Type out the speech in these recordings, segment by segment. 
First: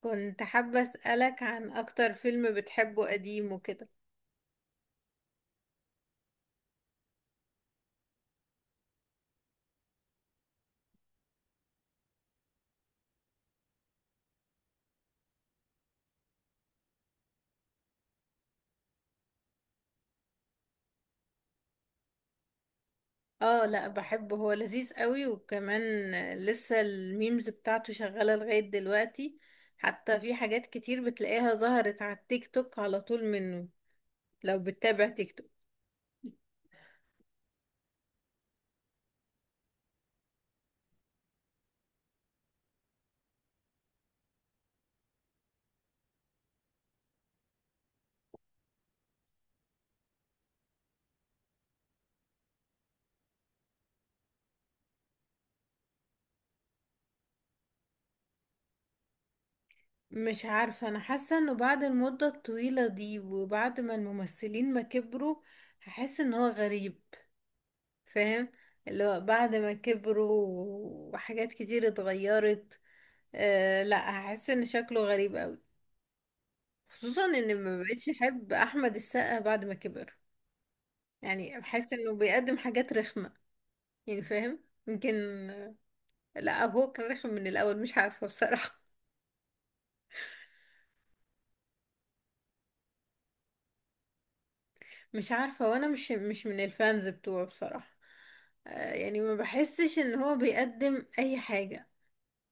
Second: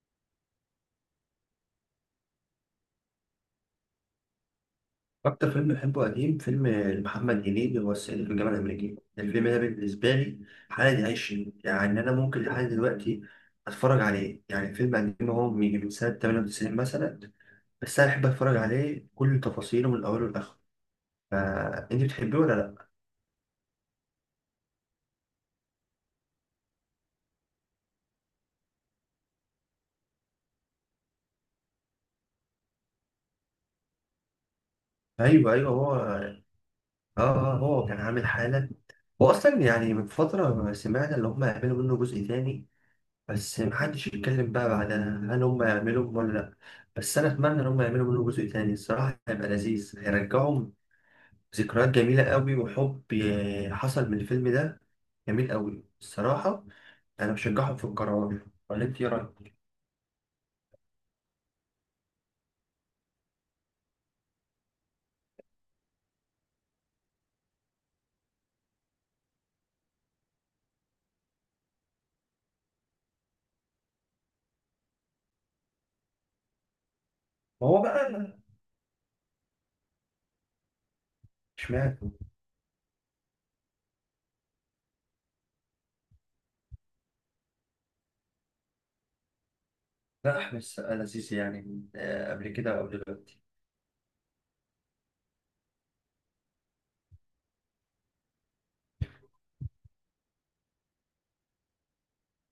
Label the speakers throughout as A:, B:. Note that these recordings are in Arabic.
A: كنت حابة أسألك عن أكتر فيلم بتحبه قديم وكده.
B: أكتر فيلم بحبه قديم، فيلم لمحمد هنيدي، هو الصعيدي في الجامعة الأمريكية. الفيلم ده بالنسبة لي حالة عيش، يعني أنا ممكن لحد دلوقتي أتفرج عليه. يعني فيلم قديم، هو من سنة 98 مثلا، بس أنا أحب أتفرج عليه كل تفاصيله من أوله لآخره. فأنت بتحبيه ولا لأ؟
A: اه، لا بحبه، هو لذيذ قوي. وكمان لسه الميمز بتاعته شغالة لغاية دلوقتي، حتى في حاجات كتير بتلاقيها ظهرت على التيك توك على طول منه، لو بتتابع تيك توك.
B: أيوه أيوه، هو آه، آه هو كان عامل حالة. هو أصلا يعني من فترة سمعنا إن هما هيعملوا منه جزء تاني، بس محدش يتكلم بقى بعدها هل هم يعملوا ولا لأ. بس أنا أتمنى إن هم يعملوا منه جزء تاني، الصراحة هيبقى لذيذ، هيرجعهم ذكريات جميلة قوي. حصل من الفيلم ده جميل قوي الصراحة. أنا بشجعهم في القرار، ولا أنت إيه رأيك؟
A: مش عارفة، أنا حاسة إنه بعد المدة الطويلة دي وبعد ما الممثلين ما كبروا هحس إن هو غريب. فاهم؟ اللي هو بعد ما كبروا وحاجات كتير اتغيرت. أه لا، هحس ان شكله غريب قوي، خصوصا ان
B: ما
A: ما
B: هو
A: بقتش
B: بقى.
A: احب احمد السقا بعد ما كبر. يعني بحس
B: اشمعنى؟
A: انه بيقدم حاجات رخمة. يعني فاهم؟ يمكن، لا، هو كان رخم من الاول، مش عارفة بصراحة.
B: لا، أحمد السقا لذيذ يعني، آه، قبل كده أو دلوقتي.
A: مش عارفة، وانا مش من الفانز بتوعه بصراحة. أه يعني ما بحسش ان هو بيقدم اي حاجة.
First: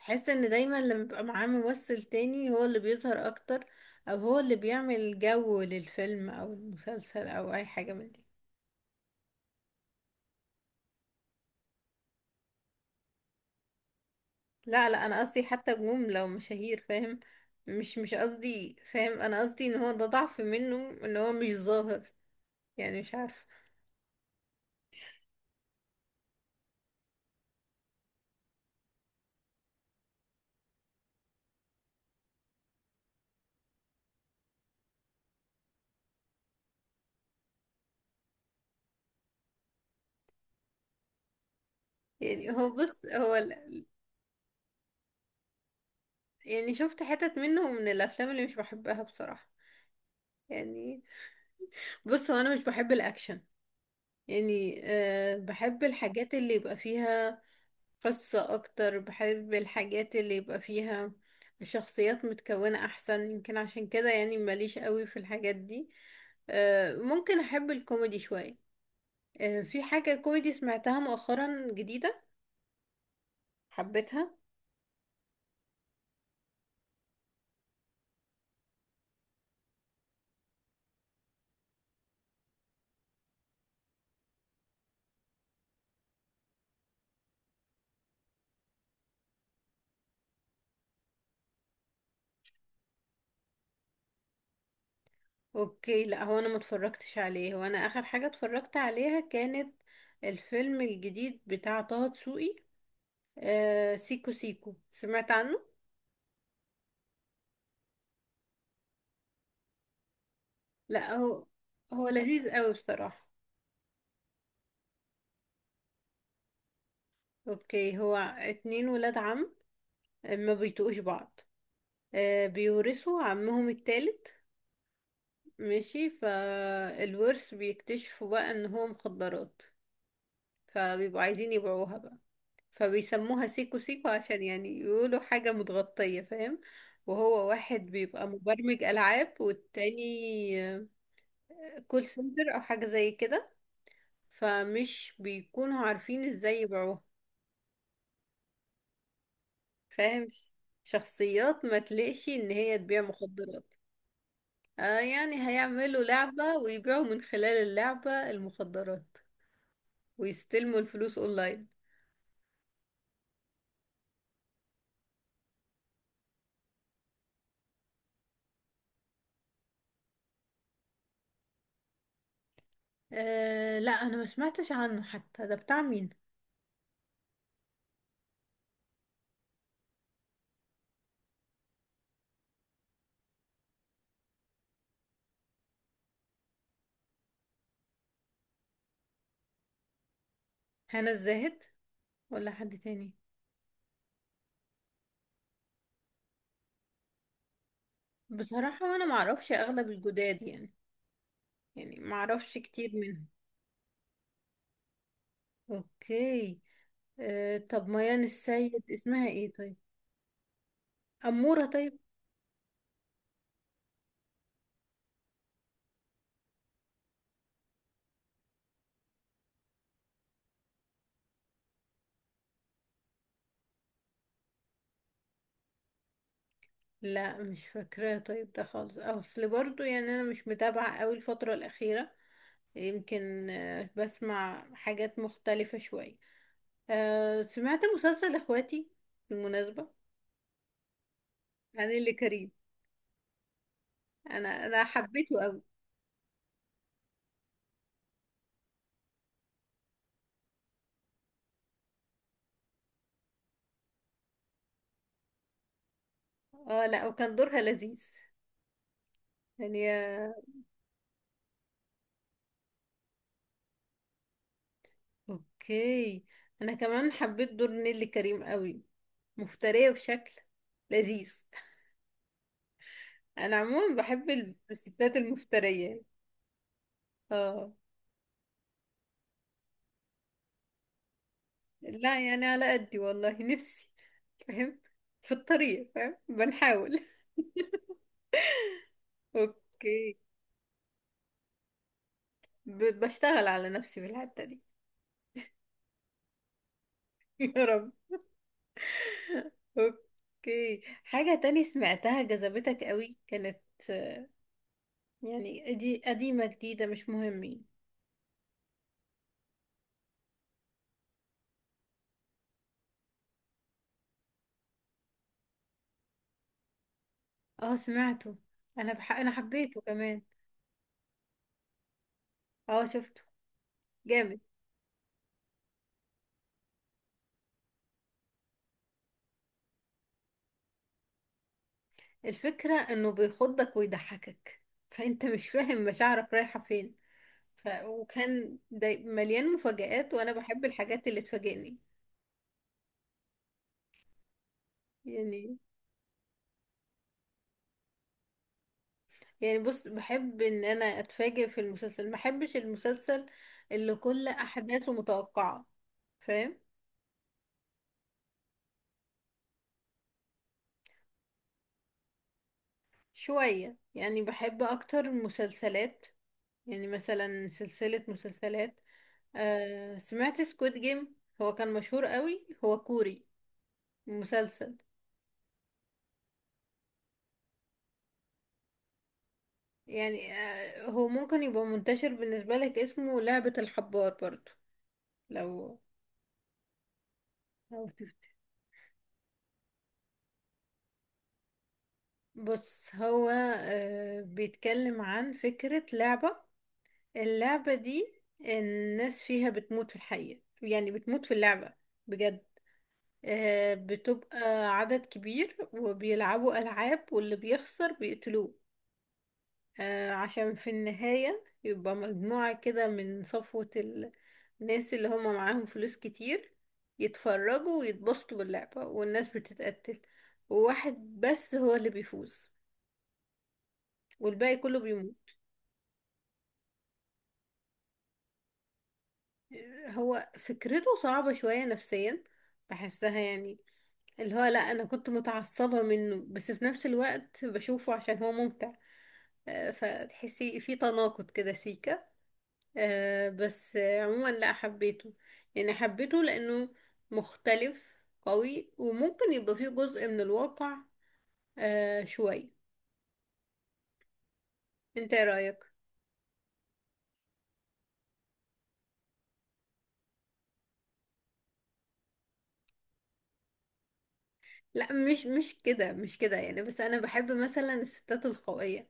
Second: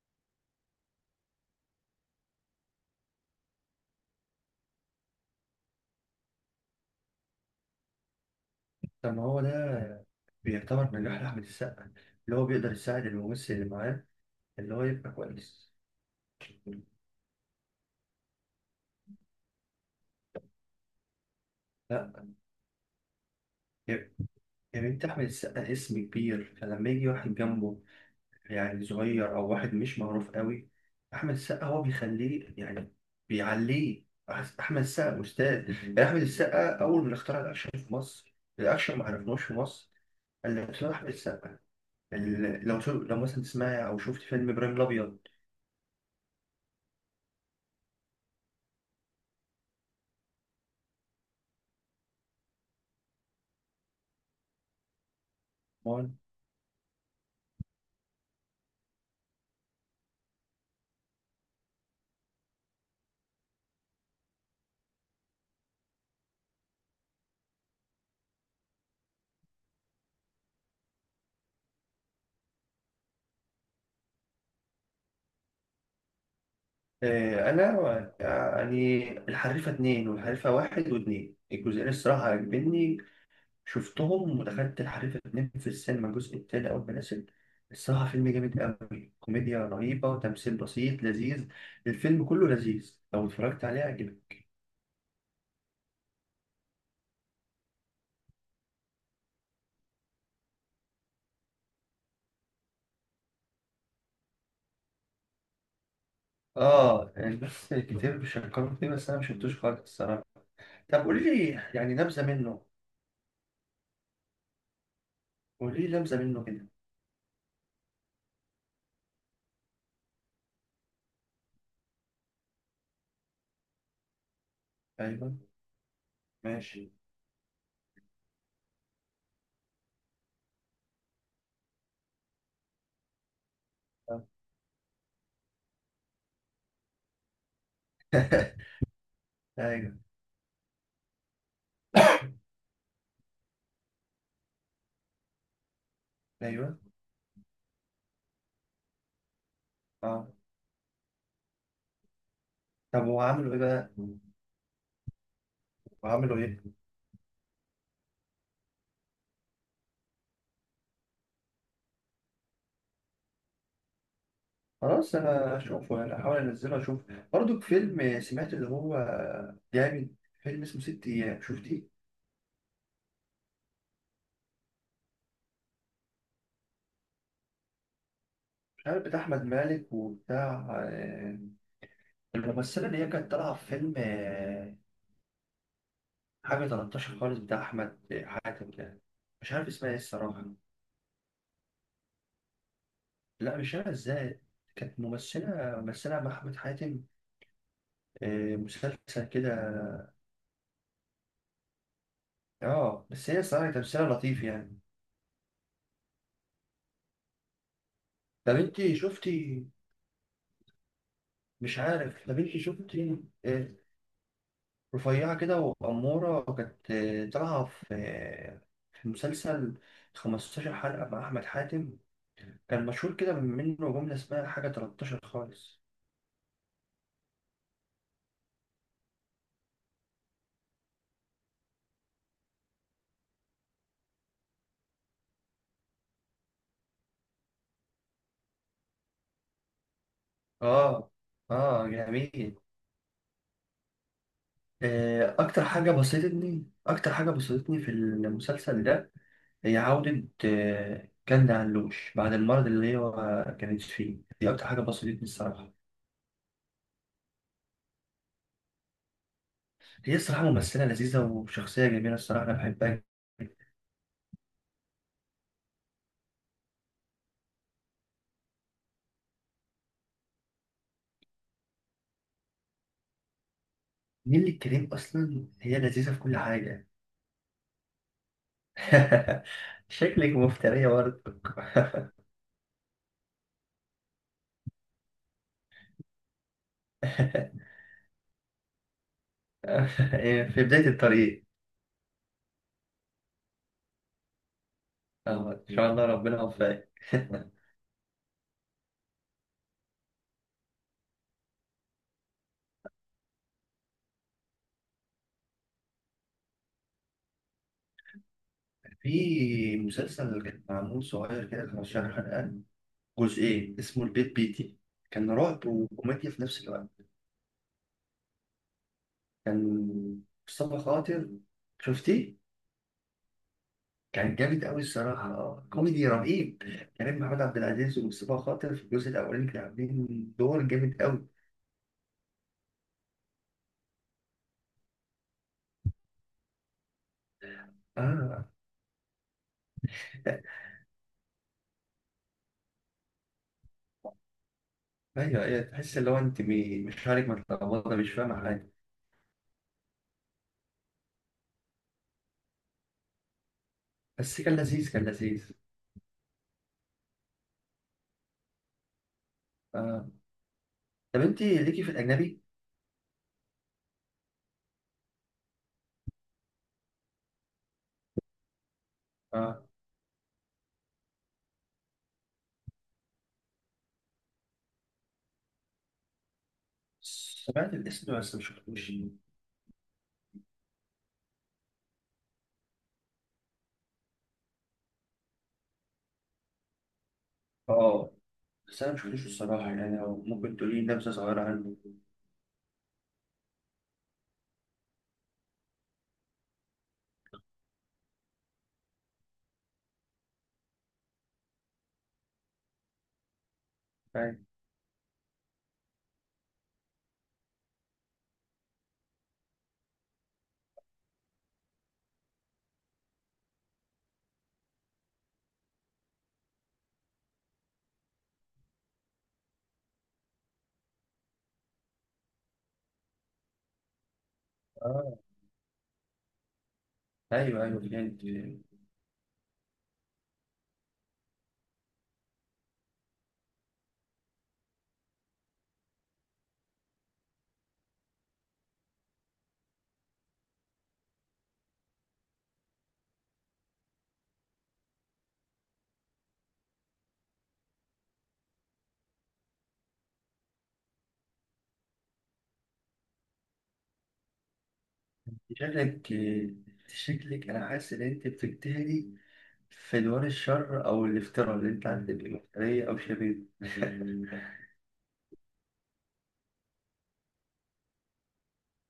A: بحس ان دايما لما بيبقى معاه ممثل تاني هو اللي بيظهر اكتر، او هو اللي بيعمل جو للفيلم او المسلسل او اي حاجة من دي.
B: طب ما هو ده بيعتبر نجاح لأحمد السقا، اللي هو بيقدر يساعد الممثل اللي معاه، اللي هو
A: لا لا،
B: يبقى
A: انا قصدي
B: كويس.
A: حتى نجوم لو مشاهير، فاهم؟ مش قصدي، فاهم، انا قصدي ان هو ده ضعف منه، ان هو مش ظاهر.
B: لا.
A: يعني مش عارفه.
B: يعني انت احمد السقا اسم كبير، فلما يجي واحد جنبه يعني صغير او واحد مش معروف قوي، احمد السقا هو بيخليه يعني، بيعليه. احمد السقا استاذ، يعني احمد السقا اول ما اخترع الاكشن في مصر، الاكشن ما عرفناش في مصر الا بسبب احمد السقا.
A: يعني هو، بص،
B: لو مثلا تسمعي او شفت فيلم ابراهيم الابيض.
A: يعني شفت حتت منه من الافلام اللي مش بحبها بصراحه. يعني بص، هو انا مش بحب الاكشن. يعني أه، بحب
B: طبعاً.
A: الحاجات اللي يبقى فيها قصة أكتر، بحب الحاجات اللي يبقى فيها شخصيات متكونة أحسن. يمكن عشان كده يعني ماليش قوي في الحاجات دي. آه، ممكن أحب الكوميدي شوية. آه، في حاجة كوميدي سمعتها مؤخرا جديدة، حبيتها.
B: آه، انا يعني الحريفه اتنين، والحريفه واحد واتنين الجزئين الصراحه عجبني. شفتهم، ودخلت الحريفة اتنين في السينما الجزء التاني أول ما نزل. الصراحة فيلم جامد أوي، كوميديا رهيبة، تمثيل بسيط لذيذ، الفيلم كله لذيذ، لو اتفرجت عليه هيعجبك.
A: أوكي، لا هو أنا متفرجتش عليه. هو أنا آخر حاجة اتفرجت عليها كانت الفيلم الجديد بتاع طه دسوقي. آه، سيكو سيكو، سمعت عنه؟
B: آه، الناس كتير بيشكروا فيه، بس أنا مشفتوش خالص الصراحة. طب
A: لا
B: قولي
A: هو،
B: لي يعني
A: هو
B: نبذة
A: لذيذ
B: منه.
A: قوي بصراحة.
B: قولي لي نبذة منه كده.
A: اوكي، هو اتنين ولاد عم ما بيتقوش بعض. آه، بيورثوا عمهم التالت.
B: أيوه.
A: ماشي،
B: ماشي.
A: فالورث بيكتشفوا بقى ان هو مخدرات. فبيبقوا عايزين يبيعوها بقى، فبيسموها سيكو سيكو عشان يعني يقولوا حاجة متغطية، فاهم؟ وهو واحد بيبقى مبرمج ألعاب،
B: أيوه.
A: والتاني آه، كول سنتر أو حاجة زي كده. فمش بيكونوا عارفين ازاي
B: أيوه.
A: يبيعوها، فاهم؟
B: آه.
A: شخصيات ما تلاقش ان هي تبيع
B: طب وعملوا إيه
A: مخدرات.
B: بقى؟
A: آه يعني هيعملوا
B: وعملوا
A: لعبة
B: إيه؟
A: ويبيعوا من خلال اللعبة المخدرات، ويستلموا الفلوس اونلاين.
B: خلاص انا اشوفه يعني، احاول انزله اشوف. برضو فيلم سمعت اللي هو جامد، فيلم اسمه ست ايام، شفتيه؟
A: آه لا، انا ما سمعتش عنه حتى. ده بتاع مين؟
B: مش عارف، بتاع احمد مالك وبتاع آه، الممثله اللي هي كانت طالعه في فيلم، آه، حاجه 13 خالص بتاع احمد حاتم ده. مش عارف اسمها ايه الصراحه.
A: هنا الزاهد ولا حد تاني؟
B: لا مش عارف ازاي، كانت ممثله مع احمد حاتم، آه،
A: بصراحة انا ما
B: مسلسل كده.
A: اعرفش اغلب الجداد يعني، يعني ما اعرفش كتير
B: اه،
A: منهم.
B: بس هي الصراحه تمثيلها لطيف يعني.
A: اوكي. آه طب ميان
B: طب
A: السيد
B: انت
A: اسمها ايه
B: شفتي،
A: طيب؟ أمورة
B: مش
A: طيب.
B: عارف، طب انت شفتي، آه، رفيعة كده وأمورة، وكانت طالعة في في مسلسل 15 حلقة مع أحمد حاتم، كان مشهور كده منه جملة اسمها حاجة 13 خالص.
A: لا مش فاكراها طيب ده خالص اصل، برضو يعني انا مش متابعة قوي الفترة الأخيرة. يمكن آه، بسمع حاجات مختلفة شوية. آه، سمعت مسلسل اخواتي بالمناسبة،
B: آه. آه
A: عن اللي كريم.
B: جميل.
A: انا
B: آه،
A: حبيته قوي.
B: أكتر حاجة بسطتني، أكتر حاجة بسطتني في المسلسل ده، هي عودة آه، كندا علوش بعد المرض اللي هي كانت فيه دي، أكتر حاجة بسطتني الصراحة.
A: اه لا، وكان دورها لذيذ يعني،
B: هي
A: آه.
B: الصراحة ممثلة لذيذة وشخصية جميلة الصراحة، أنا بحبها.
A: اوكي، انا كمان حبيت دور نيللي كريم قوي، مفترية بشكل لذيذ. انا عموما بحب
B: نيللي الكريم
A: الستات
B: اصلا هي
A: المفترية.
B: لذيذه في كل حاجه.
A: اه.
B: شكلك مفترية برضه.
A: لا يعني على قدي والله نفسي، فاهم؟ في الطريق، فاهم، بنحاول. اوكي،
B: في بداية الطريق.
A: بشتغل على نفسي في الحتة دي.
B: اه ان شاء الله، ربنا يوفقك.
A: يا رب. اوكي، حاجة تاني سمعتها جذبتك قوي كانت آه، يعني دي قديمة جديدة مش مهم يعني.
B: في مسلسل كان معمول صغير كده، 15 حلقة، جزئين، اسمه البيت بيتي، كان رعب وكوميديا في نفس الوقت.
A: اه سمعته، انا حبيته كمان.
B: كان مصطفى خاطر، شفتيه؟
A: اه شفته،
B: كان
A: جامد.
B: جامد أوي الصراحة، كوميدي رهيب، كريم محمود عبد العزيز ومصطفى خاطر في الجزء الأولاني كانوا عاملين دور جامد أوي.
A: الفكرة انه بيخضك ويضحكك، فانت مش فاهم مشاعرك رايحة فين.
B: آه.
A: وكان مليان مفاجآت، وانا بحب الحاجات اللي تفاجئني
B: ايوه
A: يعني.
B: ايوه، تحس اللي هو انت مش عارف، متلخبطه مش فاهمه حاجه.
A: يعني بص، بحب ان انا اتفاجئ في المسلسل، ما احبش المسلسل اللي كل
B: بس كان
A: احداثه
B: لذيذ، كان لذيذ.
A: متوقعة، فاهم؟
B: آه. طب انت ليكي في الاجنبي؟
A: شوية يعني، بحب اكتر مسلسلات، يعني مثلا سلسلة مسلسلات.
B: آه.
A: آه سمعت سكويد جيم، هو كان مشهور قوي، هو كوري مسلسل.
B: سمعت الاسم بس ما شفتوش.
A: يعني آه، هو ممكن يبقى منتشر بالنسبة لك، اسمه لعبة الحبار برضو، لو لو
B: اه
A: تفتكر.
B: بس انا ما شفتوش الصراحه، يعني لو ممكن تقولي لي نبذه صغيره عنه.
A: بص هو، آه بيتكلم عن فكرة لعبة. اللعبة دي الناس فيها بتموت في الحقيقة، يعني بتموت في اللعبة بجد. آه،
B: أيوة.
A: بتبقى عدد كبير وبيلعبوا ألعاب، واللي بيخسر بيقتلوه. آه، عشان في النهاية يبقى مجموعة كده من صفوة الناس اللي هم معاهم فلوس كتير، يتفرجوا ويتبسطوا باللعبة، والناس بتتقتل. وواحد بس هو اللي بيفوز، والباقي كله بيموت.
B: اه ايوه ايوه فهمت.
A: آه، هو فكرته صعبة شوية نفسيا، بحسها يعني. اللي هو لا، انا كنت متعصبة منه، بس في نفس الوقت بشوفه عشان هو ممتع. آه، فتحسي في تناقض كده سيكا. آه، بس آه، عموما لا حبيته، يعني حبيته لانه مختلف قوي، وممكن يبقى فيه جزء من الواقع آه، شوي. انت ايه رأيك؟
B: شكلك، شكلك انا حاسس ان انت بتجتهدي في دوار الشر، او الافتراء اللي انت عندك مفترية او شبيه.
A: لا مش مش كده، مش كده يعني، بس انا بحب مثلا الستات القوية.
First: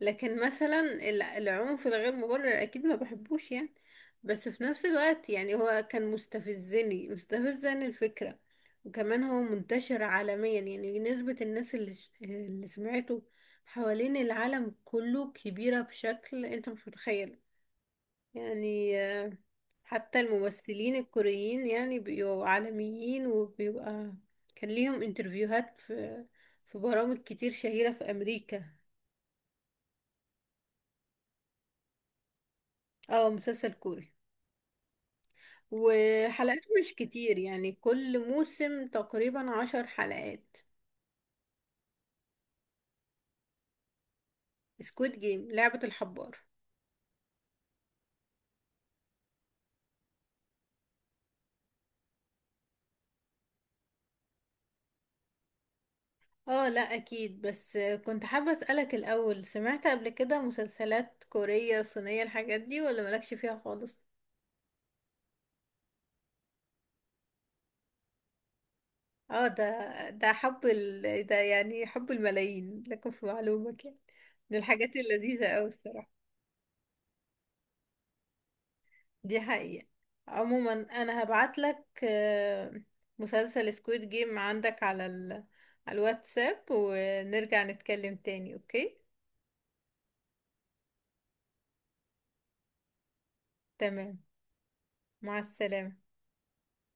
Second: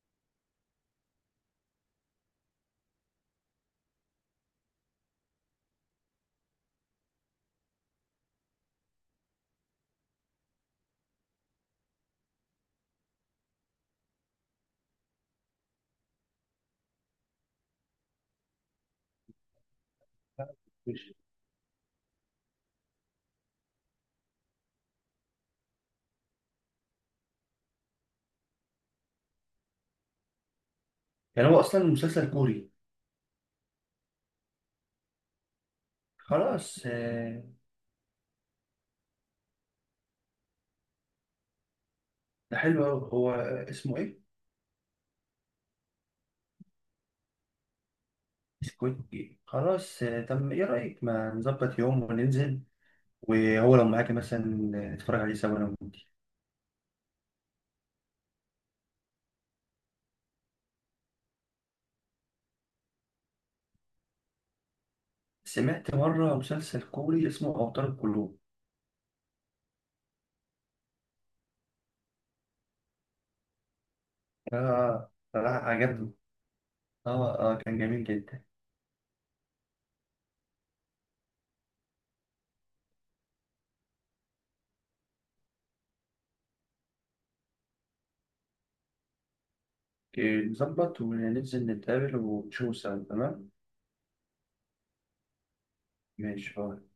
A: لكن مثلا العنف الغير مبرر اكيد ما بحبوش يعني. بس في نفس الوقت يعني هو كان مستفزني الفكرة. وكمان هو منتشر عالميا، يعني نسبة الناس اللي، اللي سمعته حوالين العالم كله كبيرة بشكل انت مش متخيل يعني. آه، حتى الممثلين الكوريين يعني بيبقوا عالميين، وبيبقى كان ليهم انترفيوهات في في برامج كتير شهيرة في أمريكا.
B: يعني هو اصلا مسلسل كوري.
A: اه مسلسل كوري، وحلقاته
B: خلاص
A: مش كتير
B: آه،
A: يعني، كل موسم تقريبا 10 حلقات.
B: ده حلو أوي هو، اسمه إيه؟
A: سكويد جيم، لعبة الحبار.
B: سكويد جيم. خلاص آه، طب إيه رأيك ما نظبط يوم وننزل، وهو لو معاكي مثلا نتفرج عليه سوا أنا وأنت.
A: اه لا اكيد، بس كنت حابة اسألك الاول، سمعت قبل كده مسلسلات كورية صينية الحاجات دي ولا مالكش فيها خالص؟
B: سمعت مرة مسلسل كوري اسمه أوتار القلوب.
A: اه ده، ده يعني حب الملايين لكم في معلومك يعني، من الحاجات
B: آه
A: اللذيذة
B: صراحة
A: اوي
B: عجبني،
A: الصراحة.
B: آه آه كان جميل جدا.
A: دي حقيقة. عموما انا هبعت لك آه، مسلسل سكويد جيم عندك على على الواتساب، ونرجع نتكلم تاني اوكي؟
B: آه، نظبط وننزل نتقابل ونشوف سوا تمام؟
A: تمام، مع السلامة.
B: ماشي خلاص.